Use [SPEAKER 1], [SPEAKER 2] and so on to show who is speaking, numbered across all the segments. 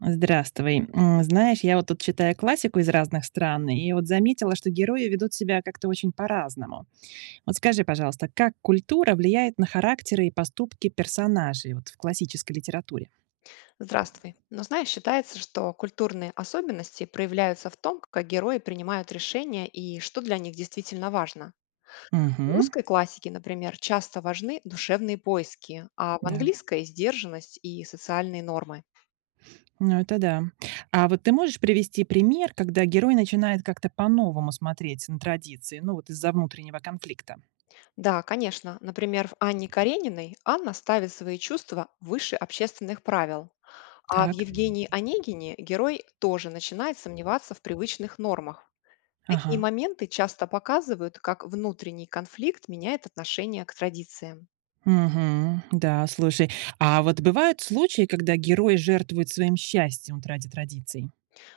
[SPEAKER 1] Здравствуй. Знаешь, я вот тут читаю классику из разных стран, и вот заметила, что герои ведут себя как-то очень по-разному. Вот скажи, пожалуйста, как культура влияет на характеры и поступки персонажей вот в классической литературе?
[SPEAKER 2] Здравствуй. Но знаешь, считается, что культурные особенности проявляются в том, как герои принимают решения и что для них действительно важно. В
[SPEAKER 1] Угу,
[SPEAKER 2] русской классике, например, часто важны душевные поиски, а в
[SPEAKER 1] да.
[SPEAKER 2] английской– сдержанность и социальные нормы.
[SPEAKER 1] Ну это да. А вот ты можешь привести пример, когда герой начинает как-то по-новому смотреть на традиции, ну вот из-за внутреннего конфликта?
[SPEAKER 2] Да, конечно, например, в Анне Карениной Анна ставит свои чувства выше общественных правил, а в
[SPEAKER 1] Так,
[SPEAKER 2] Евгении Онегине герой тоже начинает сомневаться в привычных нормах.
[SPEAKER 1] ага.
[SPEAKER 2] Такие моменты часто показывают, как внутренний конфликт меняет отношение к традициям.
[SPEAKER 1] Угу, да, слушай. А вот бывают случаи, когда герои жертвуют своим счастьем вот ради традиций?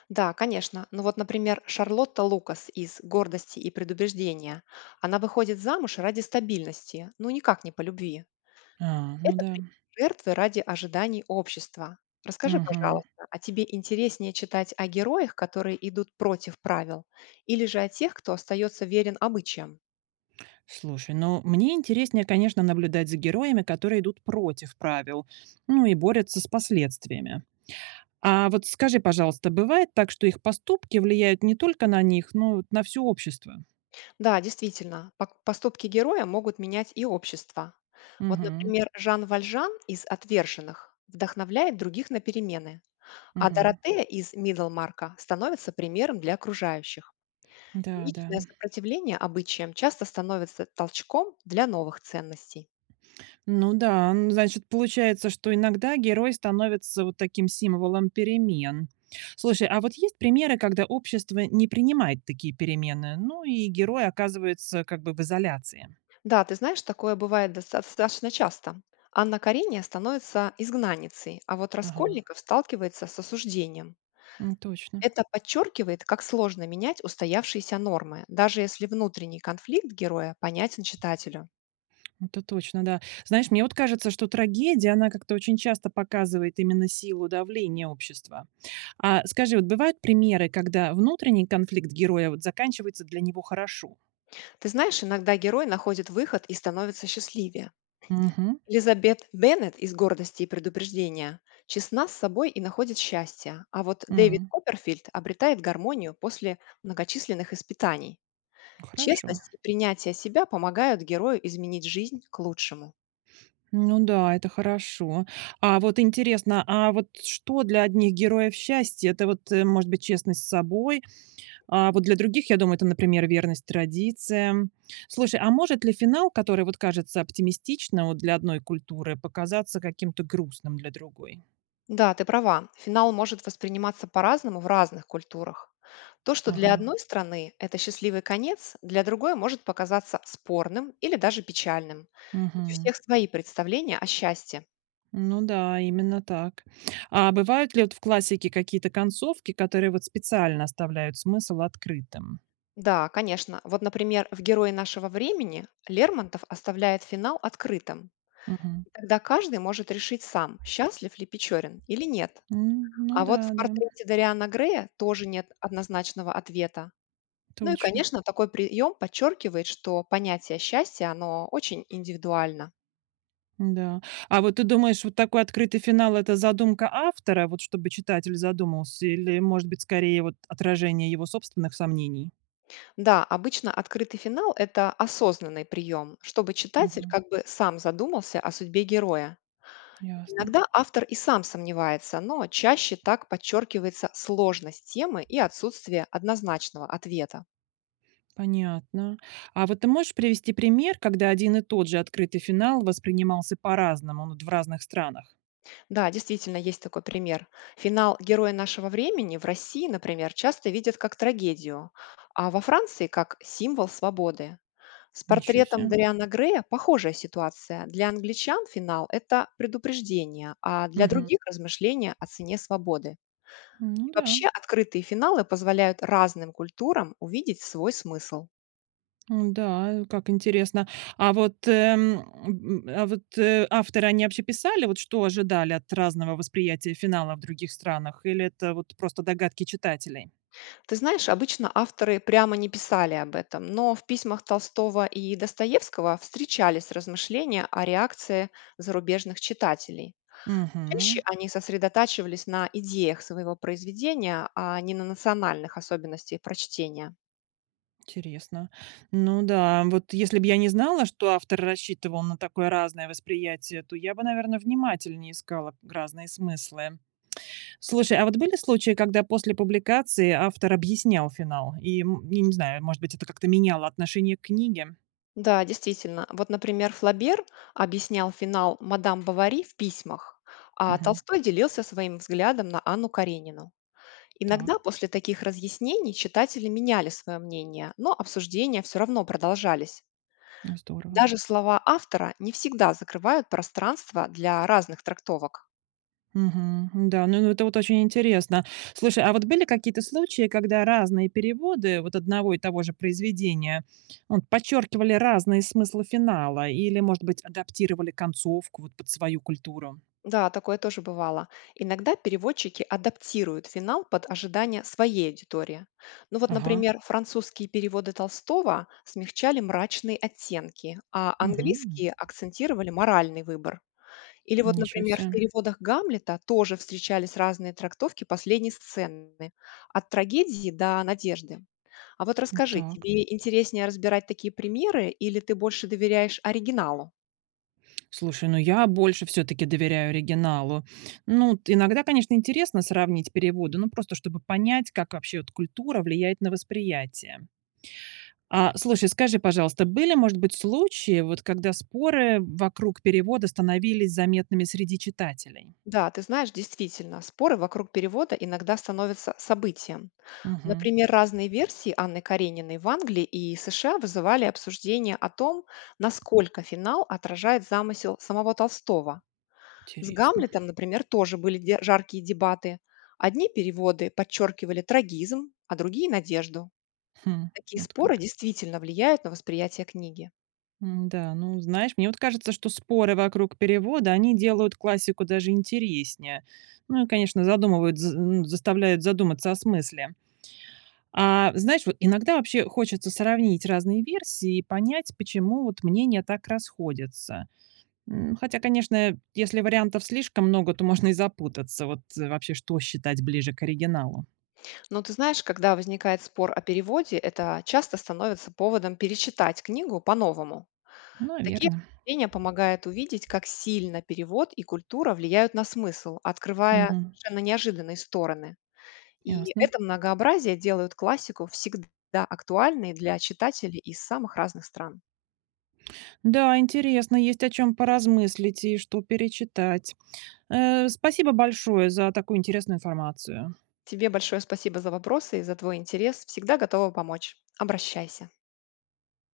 [SPEAKER 2] Да, конечно. Ну вот, например, Шарлотта Лукас из «Гордости и предубеждения». Она выходит замуж ради стабильности, ну никак не по любви.
[SPEAKER 1] А, ну
[SPEAKER 2] Это
[SPEAKER 1] да.
[SPEAKER 2] пример жертвы ради ожиданий общества. Расскажи,
[SPEAKER 1] Мгм.
[SPEAKER 2] пожалуйста, а тебе интереснее читать о героях, которые идут против правил, или же о тех, кто остается верен обычаям?
[SPEAKER 1] Слушай, ну мне интереснее, конечно, наблюдать за героями, которые идут против правил, ну и борются с последствиями. А вот скажи, пожалуйста, бывает так, что их поступки влияют не только на них, но вот на все общество?
[SPEAKER 2] Да, действительно, поступки героя могут менять и общество. Вот,
[SPEAKER 1] Угу,
[SPEAKER 2] например, Жан Вальжан из «Отверженных» вдохновляет других на перемены, а
[SPEAKER 1] угу.
[SPEAKER 2] Доротея из «Мидлмарка» становится примером для окружающих.
[SPEAKER 1] Да, да.
[SPEAKER 2] Личное сопротивление обычаям часто становится толчком для новых ценностей.
[SPEAKER 1] Ну да, ну, значит, получается, что иногда герой становится вот таким символом перемен. Слушай, а вот есть примеры, когда общество не принимает такие перемены, ну и герой оказывается как бы в изоляции?
[SPEAKER 2] Да, ты знаешь, такое бывает достаточно часто. Анна Каренина становится изгнанницей, а вот
[SPEAKER 1] Ага,
[SPEAKER 2] Раскольников сталкивается с осуждением.
[SPEAKER 1] м, точно.
[SPEAKER 2] Это подчеркивает, как сложно менять устоявшиеся нормы, даже если внутренний конфликт героя понятен читателю.
[SPEAKER 1] Это точно, да. Знаешь, мне вот кажется, что трагедия, она как-то очень часто показывает именно силу давления общества. А скажи, вот бывают примеры, когда внутренний конфликт героя вот заканчивается для него хорошо?
[SPEAKER 2] Ты знаешь, иногда герой находит выход и становится счастливее.
[SPEAKER 1] Мгм.
[SPEAKER 2] Элизабет Беннет из «Гордости и предупреждения» честна с собой и находит счастье, а вот Дэвид
[SPEAKER 1] М,
[SPEAKER 2] Копперфильд обретает гармонию после многочисленных испытаний.
[SPEAKER 1] Хорошо.
[SPEAKER 2] Честность и принятие себя помогают герою изменить жизнь к лучшему.
[SPEAKER 1] Ну да, это хорошо. А вот интересно, а вот что для одних героев счастье? Это вот, может быть, честность с собой. А вот для других, я думаю, это, например, верность традициям. Слушай, а может ли финал, который вот кажется оптимистичным вот для одной культуры, показаться каким-то грустным для другой?
[SPEAKER 2] Да, ты права. Финал может восприниматься по-разному в разных культурах. То, что для
[SPEAKER 1] Ага.
[SPEAKER 2] одной страны это счастливый конец, для другой может показаться спорным или даже печальным.
[SPEAKER 1] Мгм.
[SPEAKER 2] Ведь у всех свои представления о счастье.
[SPEAKER 1] Ну да, именно так. А бывают ли вот в классике какие-то концовки, которые вот специально оставляют смысл открытым?
[SPEAKER 2] Да, конечно. Вот, например, в «Герое нашего времени» Лермонтов оставляет финал открытым.
[SPEAKER 1] Мгм.
[SPEAKER 2] Тогда каждый может решить сам, счастлив ли Печорин или нет.
[SPEAKER 1] Ну
[SPEAKER 2] А
[SPEAKER 1] да,
[SPEAKER 2] вот в
[SPEAKER 1] да,
[SPEAKER 2] портрете Дариана Грея тоже нет однозначного ответа. Ну и,
[SPEAKER 1] точно.
[SPEAKER 2] конечно, такой прием подчеркивает, что понятие счастья, оно очень индивидуально.
[SPEAKER 1] Да. А вот ты думаешь, вот такой открытый финал — это задумка автора, вот чтобы читатель задумался, или, может быть, скорее вот отражение его собственных сомнений?
[SPEAKER 2] Да, обычно открытый финал– это осознанный прием, чтобы читатель
[SPEAKER 1] Мгм.
[SPEAKER 2] как бы сам задумался о судьбе героя.
[SPEAKER 1] Ясно.
[SPEAKER 2] Иногда автор и сам сомневается, но чаще так подчеркивается сложность темы и отсутствие однозначного ответа.
[SPEAKER 1] Понятно. А вот ты можешь привести пример, когда один и тот же открытый финал воспринимался по-разному, ну, вот в разных странах?
[SPEAKER 2] Да, действительно, есть такой пример. Финал «Герои нашего времени» в России, например, часто видят как трагедию, а во Франции– как символ свободы. С
[SPEAKER 1] Ничего
[SPEAKER 2] портретом
[SPEAKER 1] себе.
[SPEAKER 2] Дариана Грея похожая ситуация. Для англичан финал– это предупреждение, а для
[SPEAKER 1] Мгм.
[SPEAKER 2] других– размышления о цене свободы.
[SPEAKER 1] Ну
[SPEAKER 2] И
[SPEAKER 1] да.
[SPEAKER 2] вообще открытые финалы позволяют разным культурам увидеть свой смысл.
[SPEAKER 1] Да, как интересно. А вот, авторы, они вообще писали, вот что ожидали от разного восприятия финала в других странах, или это вот просто догадки читателей?
[SPEAKER 2] Ты знаешь, обычно авторы прямо не писали об этом, но в письмах Толстого и Достоевского встречались размышления о реакции зарубежных читателей. Чаще
[SPEAKER 1] Мгм.
[SPEAKER 2] они сосредотачивались на идеях своего произведения, а не на национальных особенностях прочтения.
[SPEAKER 1] Интересно. Ну да, вот если бы я не знала, что автор рассчитывал на такое разное восприятие, то я бы, наверное, внимательнее искала разные смыслы. Слушай, а вот были случаи, когда после публикации автор объяснял финал? И, я не знаю, может быть, это как-то меняло отношение к книге?
[SPEAKER 2] Да, действительно. Вот, например, Флабер объяснял финал «Мадам Бавари» в письмах, а
[SPEAKER 1] Мгм.
[SPEAKER 2] Толстой делился своим взглядом на Анну Каренину. Иногда
[SPEAKER 1] Так,
[SPEAKER 2] после таких разъяснений читатели меняли свое мнение, но обсуждения все равно продолжались.
[SPEAKER 1] ну здорово.
[SPEAKER 2] Даже слова автора не всегда закрывают пространство для разных трактовок.
[SPEAKER 1] Мгм. Да, ну это вот очень интересно. Слушай, а вот были какие-то случаи, когда разные переводы вот одного и того же произведения, ну, подчеркивали разные смыслы финала или, может быть, адаптировали концовку вот под свою культуру?
[SPEAKER 2] Да, такое тоже бывало. Иногда переводчики адаптируют финал под ожидания своей аудитории. Ну вот,
[SPEAKER 1] Ага.
[SPEAKER 2] например, французские переводы Толстого смягчали мрачные оттенки, а
[SPEAKER 1] Мгм.
[SPEAKER 2] английские акцентировали моральный выбор. Или вот,
[SPEAKER 1] Ничего
[SPEAKER 2] например, в
[SPEAKER 1] себе.
[SPEAKER 2] переводах Гамлета тоже встречались разные трактовки последней сцены, от трагедии до надежды. А вот расскажи,
[SPEAKER 1] Так.
[SPEAKER 2] тебе интереснее разбирать такие примеры или ты больше доверяешь оригиналу?
[SPEAKER 1] Слушай, ну я больше все-таки доверяю оригиналу. Ну, иногда, конечно, интересно сравнить переводы, ну просто чтобы понять, как вообще вот культура влияет на восприятие. А, слушай, скажи, пожалуйста, были, может быть, случаи, вот когда споры вокруг перевода становились заметными среди читателей?
[SPEAKER 2] Да, ты знаешь, действительно, споры вокруг перевода иногда становятся событием.
[SPEAKER 1] Мгм.
[SPEAKER 2] Например, разные версии Анны Карениной в Англии и США вызывали обсуждение о том, насколько финал отражает замысел самого Толстого. С
[SPEAKER 1] Интересно.
[SPEAKER 2] Гамлетом, например, тоже были жаркие дебаты. Одни переводы подчеркивали трагизм, а другие– надежду.
[SPEAKER 1] Хм,
[SPEAKER 2] Такие
[SPEAKER 1] вот
[SPEAKER 2] споры
[SPEAKER 1] как.
[SPEAKER 2] действительно влияют на восприятие книги.
[SPEAKER 1] Да, ну, знаешь, мне вот кажется, что споры вокруг перевода, они делают классику даже интереснее. Ну и, конечно, заставляют задуматься о смысле. А знаешь, вот иногда вообще хочется сравнить разные версии и понять, почему вот мнения так расходятся. Хотя, конечно, если вариантов слишком много, то можно и запутаться. Вот, вообще, что считать ближе к оригиналу?
[SPEAKER 2] Но ты знаешь, когда возникает спор о переводе, это часто становится поводом перечитать книгу по-новому. Такие
[SPEAKER 1] Наверно.
[SPEAKER 2] обсуждения помогают увидеть, как сильно перевод и культура влияют на смысл, открывая
[SPEAKER 1] Мгм.
[SPEAKER 2] совершенно неожиданные стороны. И
[SPEAKER 1] Ясно.
[SPEAKER 2] это многообразие делают классику всегда актуальной для читателей из самых разных стран.
[SPEAKER 1] Да, интересно, есть о чем поразмыслить и что перечитать. Спасибо большое за такую интересную информацию.
[SPEAKER 2] Тебе большое спасибо за вопросы и за твой интерес. Всегда готова помочь. Обращайся.